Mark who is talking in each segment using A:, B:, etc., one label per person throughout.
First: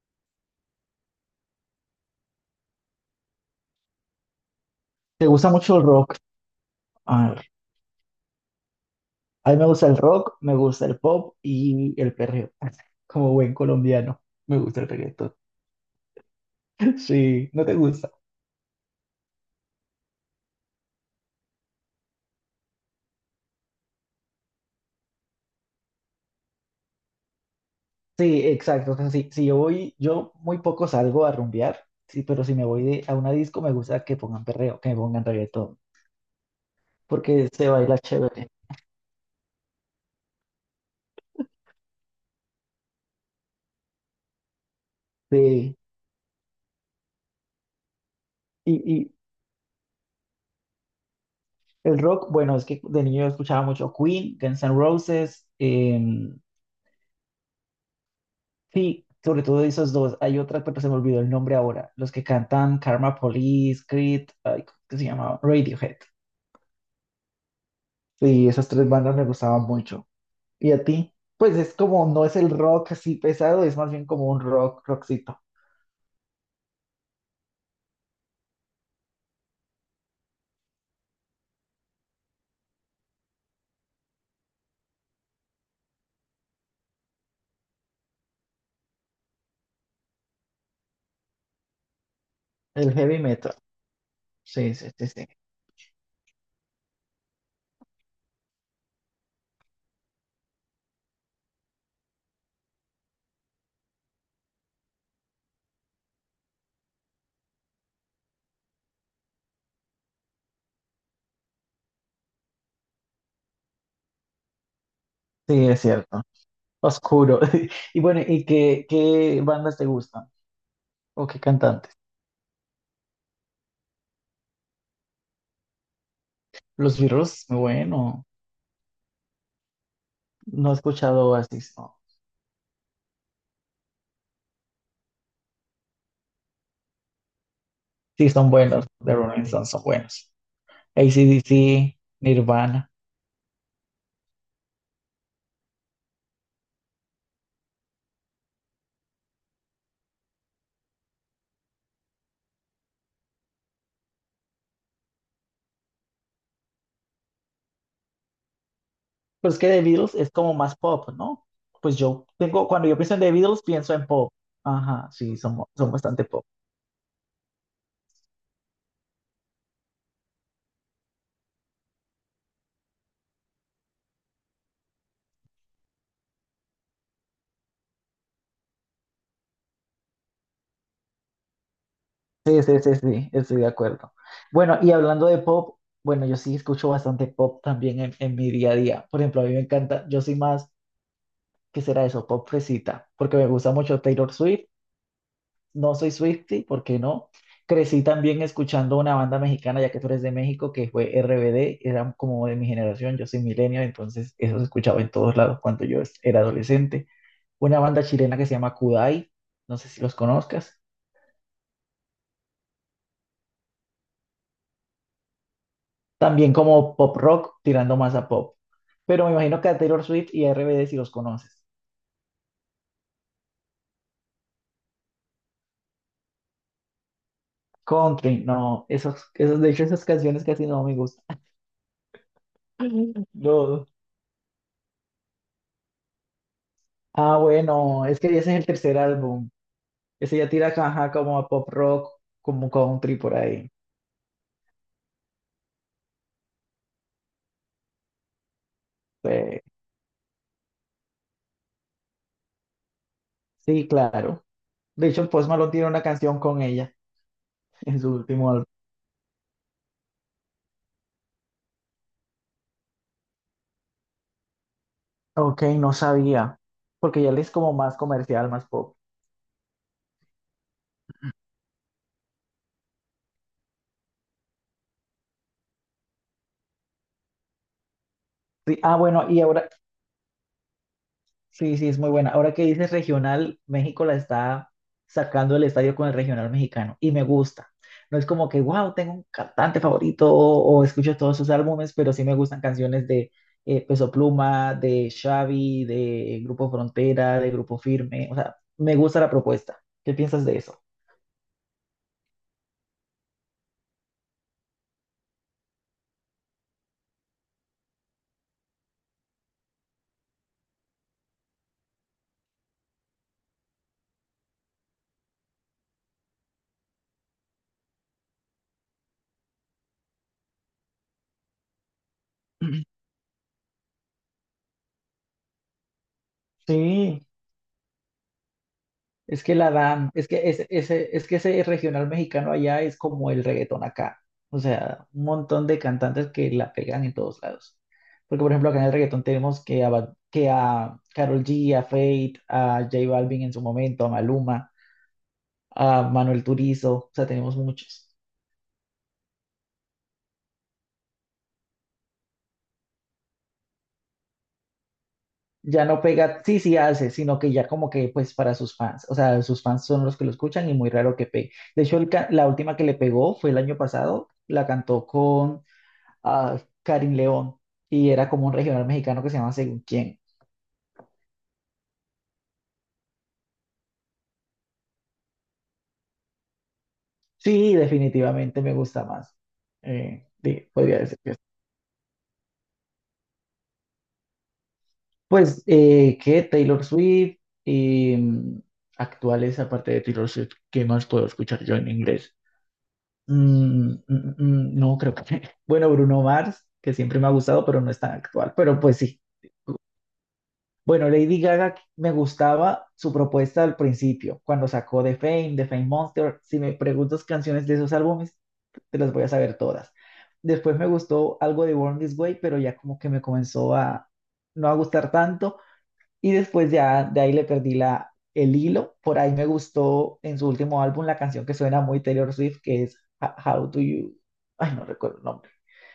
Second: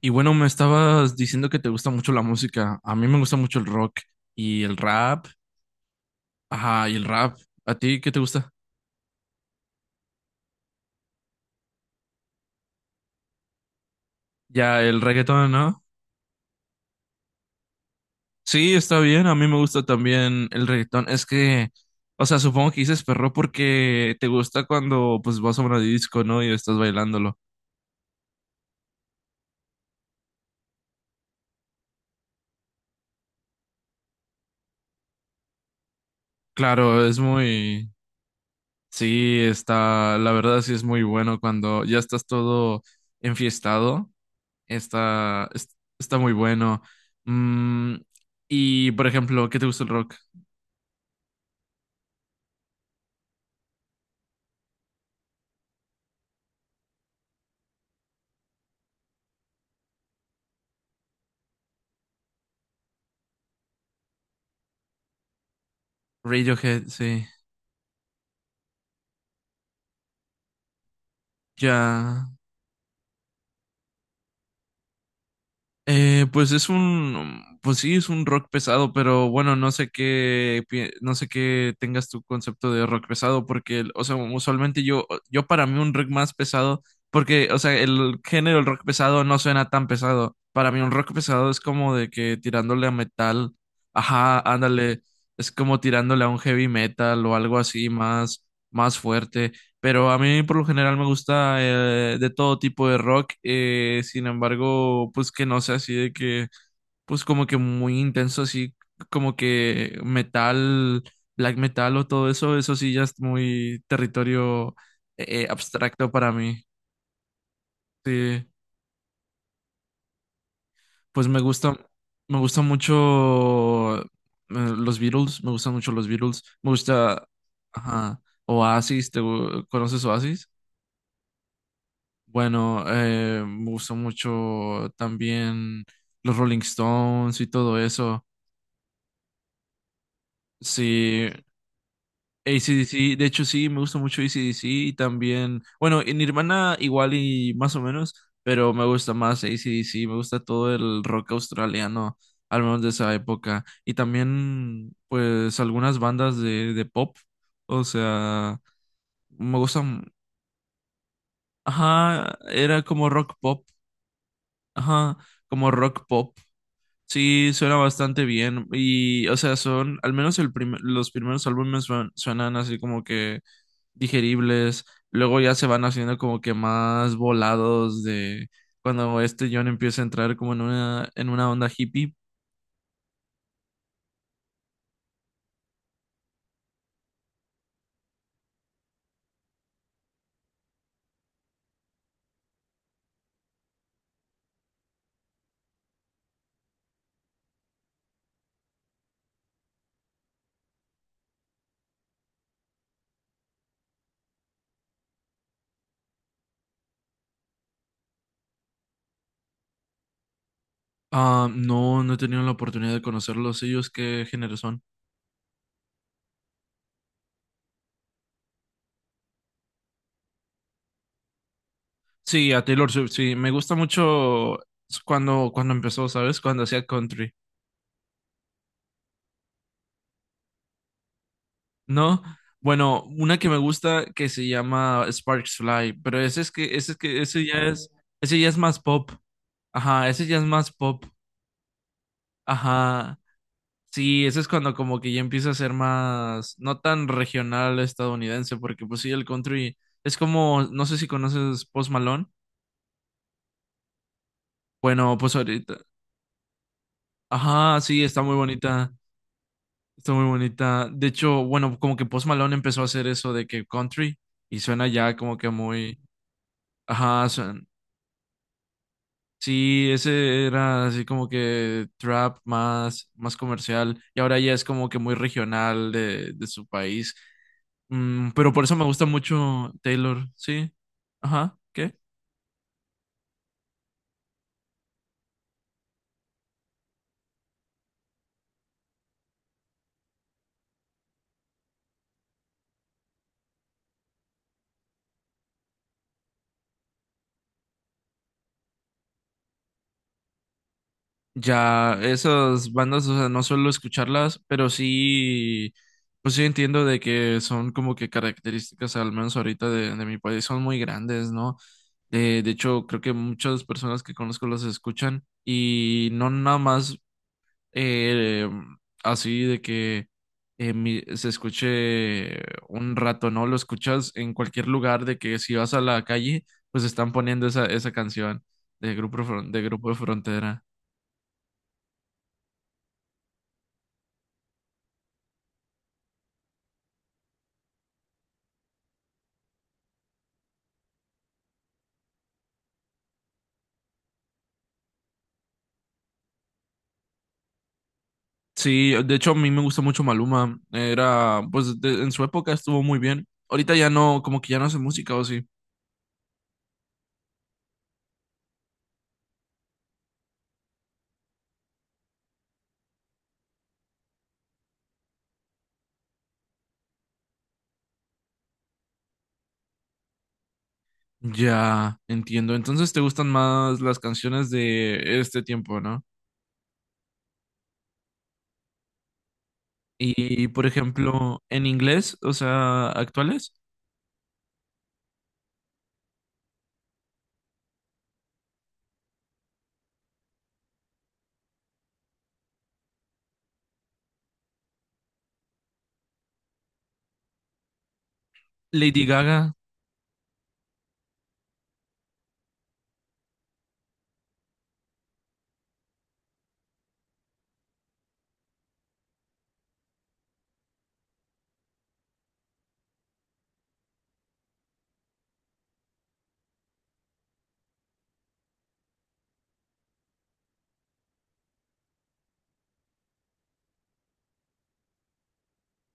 A: Y bueno, me estabas diciendo que te gusta mucho la música. A mí me gusta mucho el rock y el rap.
B: ¿Te gusta mucho el rock?
A: Ajá, y el
B: A
A: rap.
B: ver,
A: ¿A ti qué te gusta?
B: a mí me gusta el rock, me gusta el pop y el perreo. Como buen colombiano, me
A: Ya,
B: gusta el
A: el
B: reggaetón.
A: reggaetón, ¿no?
B: Sí, ¿no te gusta?
A: Sí, está bien. A mí me gusta también el reggaetón. Es que, o sea, supongo que dices perro porque te gusta cuando pues vas a una disco, ¿no? Y estás bailándolo.
B: Sí, exacto. O sea, si yo voy, yo muy poco salgo a rumbear, sí, pero si a una disco me gusta que pongan perreo, que me pongan reggaetón,
A: Claro, es
B: porque se
A: muy.
B: baila chévere.
A: Sí, está. La verdad sí es muy bueno cuando ya estás todo enfiestado.
B: Sí,
A: Está muy bueno. Mm,
B: y,
A: y, por
B: y
A: ejemplo, ¿qué te gusta el rock?
B: el rock, bueno, es que de niño yo escuchaba mucho Queen, Guns N' Roses, sí, sobre todo de esos dos. Hay otra, pero se me olvidó el nombre ahora. Los que cantan Karma Police, Creed, ay, ¿cómo se llamaba? Radiohead.
A: Radiohead, sí.
B: Sí, esas tres bandas me gustaban mucho. ¿Y a ti? Pues es como, no
A: Ya.
B: es el rock así pesado, es más bien como un rock, rockcito.
A: Pues sí, es un rock pesado, pero bueno, no sé qué tengas tu concepto de rock pesado, porque, o sea, usualmente yo para mí un rock más pesado, porque, o sea, el género del rock pesado no suena tan pesado. Para mí un rock pesado es como de que tirándole a
B: El heavy
A: metal,
B: metal.
A: ajá,
B: Sí, sí,
A: ándale,
B: sí, sí.
A: es como tirándole a un heavy metal o algo así más, más fuerte. Pero a mí por lo general me gusta de todo tipo de rock, sin embargo, pues que no sea así de que, pues como que muy intenso, así como que metal, black metal o todo eso, eso sí ya es muy territorio
B: Sí, es
A: abstracto
B: cierto.
A: para mí.
B: Oscuro. Y bueno, ¿y
A: Sí,
B: qué bandas te gustan? ¿O
A: pues
B: qué cantantes?
A: me gusta mucho los Beatles, me gustan mucho los Beatles, me
B: Los
A: gusta,
B: Beatles,
A: ajá,
B: bueno,
A: Oasis, ¿Conoces Oasis?
B: no he escuchado Oasis, no.
A: Bueno, me gustó mucho también los Rolling Stones y todo eso.
B: Sí, son buenos, The Rolling Stones son buenos.
A: Sí,
B: AC/DC, Nirvana.
A: AC/DC, de hecho sí, me gusta mucho AC/DC y también, bueno, en Nirvana igual y más o menos, pero me gusta más AC/DC, me gusta todo el rock australiano, al menos de esa época. Y también, pues, algunas bandas de pop, o sea,
B: Pero
A: me
B: es que The
A: gustan,
B: Beatles es como más pop, ¿no? Pues yo
A: ajá,
B: tengo,
A: era
B: cuando yo
A: como
B: pienso en The
A: rock
B: Beatles,
A: pop,
B: pienso en pop. Ajá,
A: ajá,
B: sí, son,
A: como
B: son
A: rock
B: bastante
A: pop.
B: pop.
A: Sí, suena bastante bien. Y, o sea, son, al menos los primeros álbumes suenan así como que digeribles. Luego ya se van haciendo como que más volados de cuando este John empieza a entrar como en una onda hippie.
B: Sí, sí, sí, sí, estoy de acuerdo. Bueno, y hablando de pop, bueno, yo sí escucho bastante pop también en mi día a día. Por ejemplo, a mí me encanta, yo soy más, ¿qué será eso? Pop fresita, porque me gusta mucho Taylor Swift, no soy Swiftie, ¿por qué no? Crecí también escuchando una banda mexicana, ya que tú eres de México, que fue RBD, era como de mi generación, yo soy millennial, entonces eso se escuchaba en todos lados cuando era adolescente. Una banda chilena que se llama Kudai, no sé si los conozcas.
A: Ah, no, no he tenido la oportunidad de conocerlos. ¿Ellos qué género son?
B: También como pop rock, tirando más a pop. Pero me imagino que a Taylor Swift y a RBD si los conoces.
A: Sí, a Taylor Swift, sí. Me gusta mucho cuando empezó, ¿sabes? Cuando hacía country.
B: Country, no, esos, esos, de hecho esas canciones casi no me gustan.
A: No, bueno, una que me
B: No.
A: gusta que se llama Sparks Fly, pero
B: Ah,
A: ese ya es,
B: bueno, es que
A: ese
B: ese es
A: ya es
B: el
A: más
B: tercer
A: pop.
B: álbum.
A: Ajá, ese
B: Ese
A: ya es
B: ya tira,
A: más pop.
B: ajá, como a pop rock, como country
A: Ajá.
B: por ahí.
A: Sí, ese es cuando como que ya empieza a ser más, no tan regional estadounidense, porque pues sí, el
B: Eh,
A: country es como, no sé si conoces Post Malone.
B: sí, claro. De
A: Bueno,
B: hecho,
A: pues
B: Post Malone
A: ahorita.
B: tiene una canción con ella
A: Ajá,
B: en
A: sí,
B: su
A: está muy
B: último álbum.
A: bonita. Está muy bonita. De hecho, bueno, como que Post Malone empezó a hacer eso de que country y suena ya como que
B: Ok, no
A: muy.
B: sabía, porque
A: Ajá,
B: ya él es
A: suena.
B: como más comercial, más pop.
A: Sí, ese era así como que trap más, más comercial y ahora ya es como que muy regional de su país. Pero por eso
B: Sí,
A: me
B: ah,
A: gusta
B: bueno, y ahora
A: mucho Taylor, sí. Ajá,
B: sí, sí,
A: ¿qué?
B: es muy buena. Ahora que dices regional, México la está sacando del estadio con el regional mexicano y me gusta. No es como que, wow, tengo un cantante favorito o escucho todos sus álbumes, pero sí me gustan canciones de Peso Pluma, de Xavi, de Grupo Frontera, de Grupo Firme. O sea, me gusta la propuesta. ¿Qué piensas de eso?
A: Ya, esas bandas, o sea, no suelo escucharlas, pero sí, pues sí entiendo de que son como que características, al menos ahorita de mi país, son muy grandes, ¿no? De hecho, creo que muchas personas que conozco las escuchan y no nada más eh, así de que se escuche un rato, ¿no? Lo escuchas en cualquier lugar de que si vas a la calle, pues están
B: Sí,
A: poniendo esa canción
B: es que
A: De
B: la
A: Grupo de
B: dan, es que
A: Frontera.
B: ese, es que ese regional mexicano allá es como el reggaetón acá. O sea, un montón de cantantes que la pegan en todos lados. Porque, por ejemplo, acá en el reggaetón tenemos que a, que a Karol G, a Fate, a J Balvin en su momento, a Maluma, a Manuel Turizo. O sea, tenemos muchos.
A: Sí, de hecho a mí me gusta mucho Maluma. Era, pues en su época estuvo muy bien. Ahorita ya no, como que ya no hace música o sí.
B: Ya no pega, sí, sí hace, sino que ya como que, pues, para sus fans. O sea, sus fans son los que lo escuchan y muy raro que pegue. De hecho, la última que le pegó fue el año pasado. La cantó con a Karim León y era como un regional mexicano que se llama Según quién.
A: Ya, entiendo. Entonces te gustan más las canciones de este tiempo, ¿no?
B: Sí, definitivamente me gusta más.
A: Y, por
B: Podría decir que sí.
A: ejemplo, en inglés, o sea, actuales.
B: Pues, ¿qué? Taylor Swift y actuales, aparte de Taylor Swift, ¿qué más puedo escuchar yo en inglés? No, creo que... Bueno, Bruno Mars, que siempre me ha gustado, pero no es tan actual, pero pues
A: Lady
B: sí.
A: Gaga,
B: Bueno, Lady Gaga me gustaba su propuesta al principio, cuando sacó The Fame, The Fame Monster. Si me preguntas canciones de esos álbumes, te las voy a saber todas. Después me gustó algo de Born This Way, pero ya como que me comenzó a no a gustar tanto. Y después ya de ahí le perdí la, el hilo. Por ahí me gustó en su último álbum la canción que suena muy Taylor Swift, que es How Do You... Ay, no recuerdo el nombre,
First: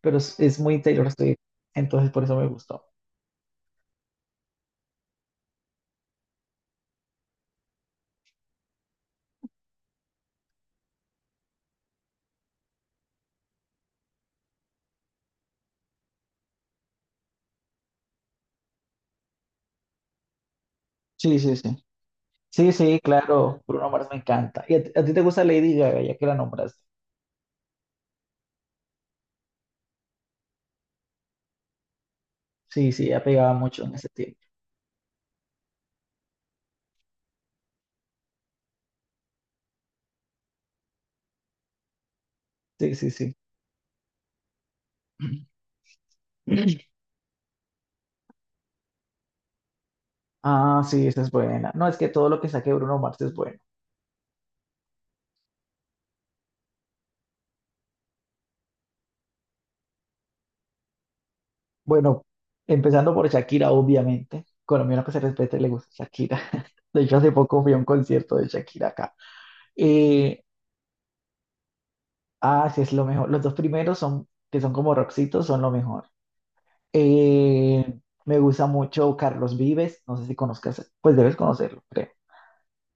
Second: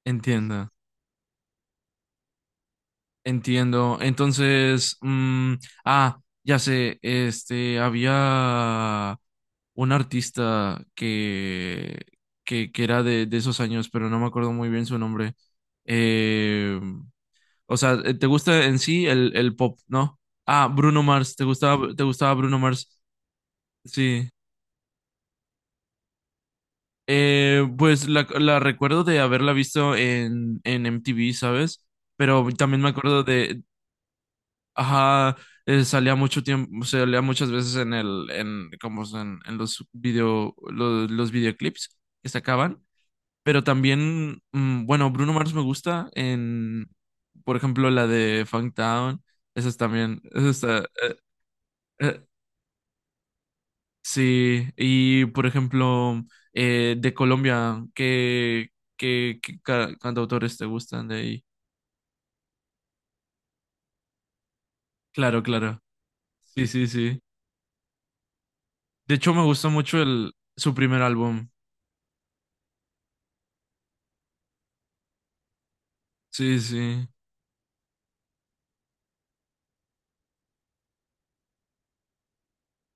B: pero es
A: entiendo,
B: muy Taylor Swift. Entonces por eso me gustó.
A: entiendo. Entonces, ah, ya sé, este, había un artista que era de esos años, pero no me acuerdo muy bien su nombre. Eh, o sea, ¿te gusta en sí el pop, no? Ah, Bruno Mars,
B: Sí,
A: ¿te
B: sí, sí.
A: gustaba, te gustaba Bruno
B: Sí, sí,
A: Mars?
B: claro, Bruno Mars me
A: Sí.
B: encanta. ¿Y a ti te gusta Lady Gaga, ya que la nombraste?
A: Pues la recuerdo de haberla visto en MTV, ¿sabes? Pero también me
B: Sí, sí,
A: acuerdo
B: ella pegaba
A: de.
B: mucho en ese tiempo.
A: Ajá, salía mucho tiempo, salía muchas veces como es en los videoclips que sacaban,
B: Sí, sí, sí.
A: pero también, bueno, Bruno Mars me gusta por ejemplo, la de Funktown, esa es también, esa está,
B: Ah, sí, esa es buena. No, es que
A: eh,
B: todo lo que saque Bruno Mars es bueno.
A: sí, y por ejemplo, de Colombia, ¿Qué cantautores te gustan de ahí?
B: Bueno, empezando por Shakira, obviamente. Colombiano que se
A: Claro,
B: respete le
A: claro,
B: gusta Shakira.
A: sí, sí,
B: De hecho,
A: sí.
B: hace poco fui a un concierto de Shakira acá.
A: De hecho, me gustó mucho
B: Eh,
A: su primer álbum.
B: ah, sí, es lo mejor. Los dos primeros son, que son como rockcitos, son lo mejor.
A: Sí, sí.
B: Eh, me gusta mucho Carlos Vives. No sé si conozcas, pues debes conocerlo, creo.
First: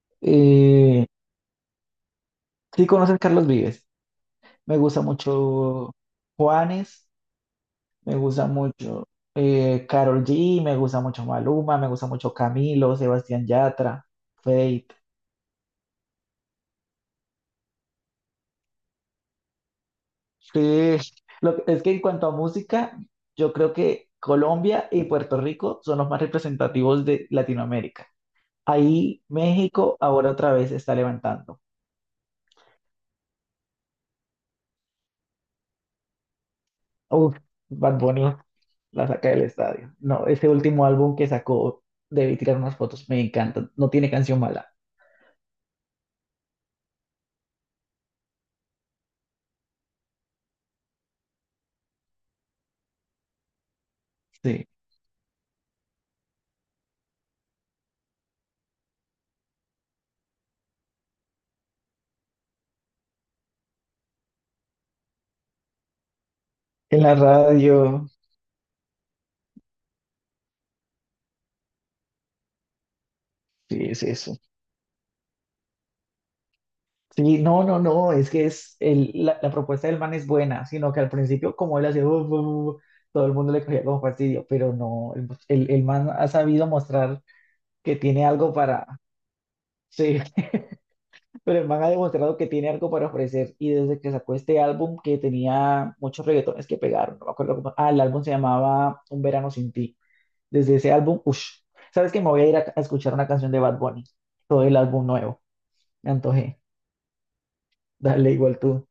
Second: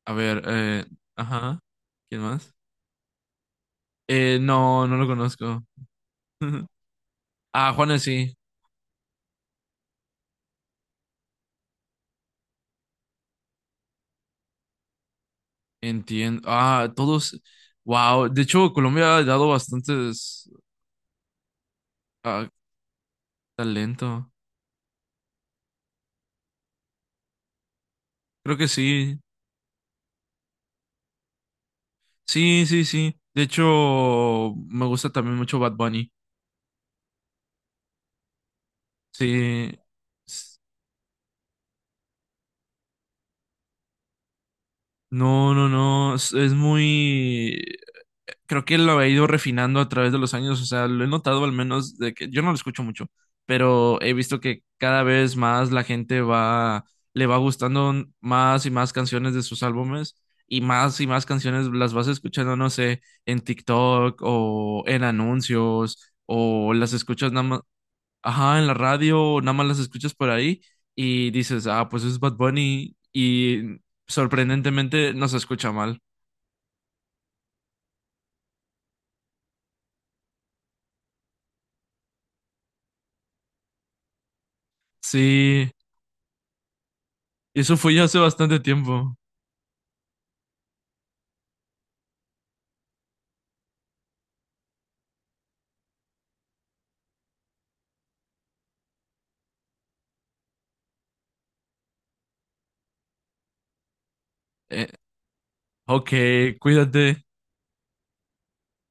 A: A ver,
B: Eh,
A: ajá. ¿Quién más?
B: sí conoces Carlos Vives. Me
A: No, no
B: gusta
A: lo conozco.
B: mucho Juanes,
A: Ah, Juanes
B: me
A: sí,
B: gusta mucho Karol G, me gusta mucho Maluma, me gusta mucho Camilo, Sebastián Yatra, Fate.
A: entiendo. Ah, todos. Wow, de hecho, Colombia ha dado bastantes
B: Sí, es que en cuanto a
A: ah,
B: música, yo creo que
A: talento.
B: Colombia y Puerto Rico son los más representativos de Latinoamérica.
A: Creo que sí.
B: Ahí México ahora otra vez se está levantando.
A: Sí, sí, sí. De hecho, me gusta también mucho Bad Bunny.
B: Uf, Bad Bunny la saca del
A: Sí.
B: estadio. No, ese
A: S-
B: último álbum que sacó, debí tirar unas fotos, me encanta. No tiene canción mala.
A: No, no, no. Es muy. Creo que lo he ido refinando a través de los años, o sea, lo he notado al menos de que yo no lo escucho mucho, pero he visto que
B: Sí.
A: cada vez más la gente va, le va gustando más y más canciones de sus álbumes y más canciones las vas escuchando, no sé, en TikTok o en anuncios o las
B: En la
A: escuchas nada más,
B: radio,
A: ajá, en la radio o nada más las escuchas por ahí y dices, ah, pues es Bad Bunny y
B: sí, es eso.
A: sorprendentemente no se escucha mal.
B: Sí, no, no, no, es que es la propuesta del man es buena, sino que al principio, como él hacía, todo el mundo le cogía como fastidio, pero no,
A: Sí.
B: el man ha sabido mostrar
A: Eso fue
B: que
A: ya hace
B: tiene algo
A: bastante
B: para.
A: tiempo.
B: Sí, pero el man ha demostrado que tiene algo para ofrecer y desde que sacó este álbum que tenía muchos reggaetones que pegaron, no me acuerdo cómo, ah, el álbum se llamaba Un verano sin ti. Desde ese álbum, uff, ¿sabes que Me voy a ir a escuchar una canción de Bad Bunny, todo el
A: Eh,
B: álbum nuevo, me
A: ok,
B: antojé,
A: cuídate.
B: dale igual tú.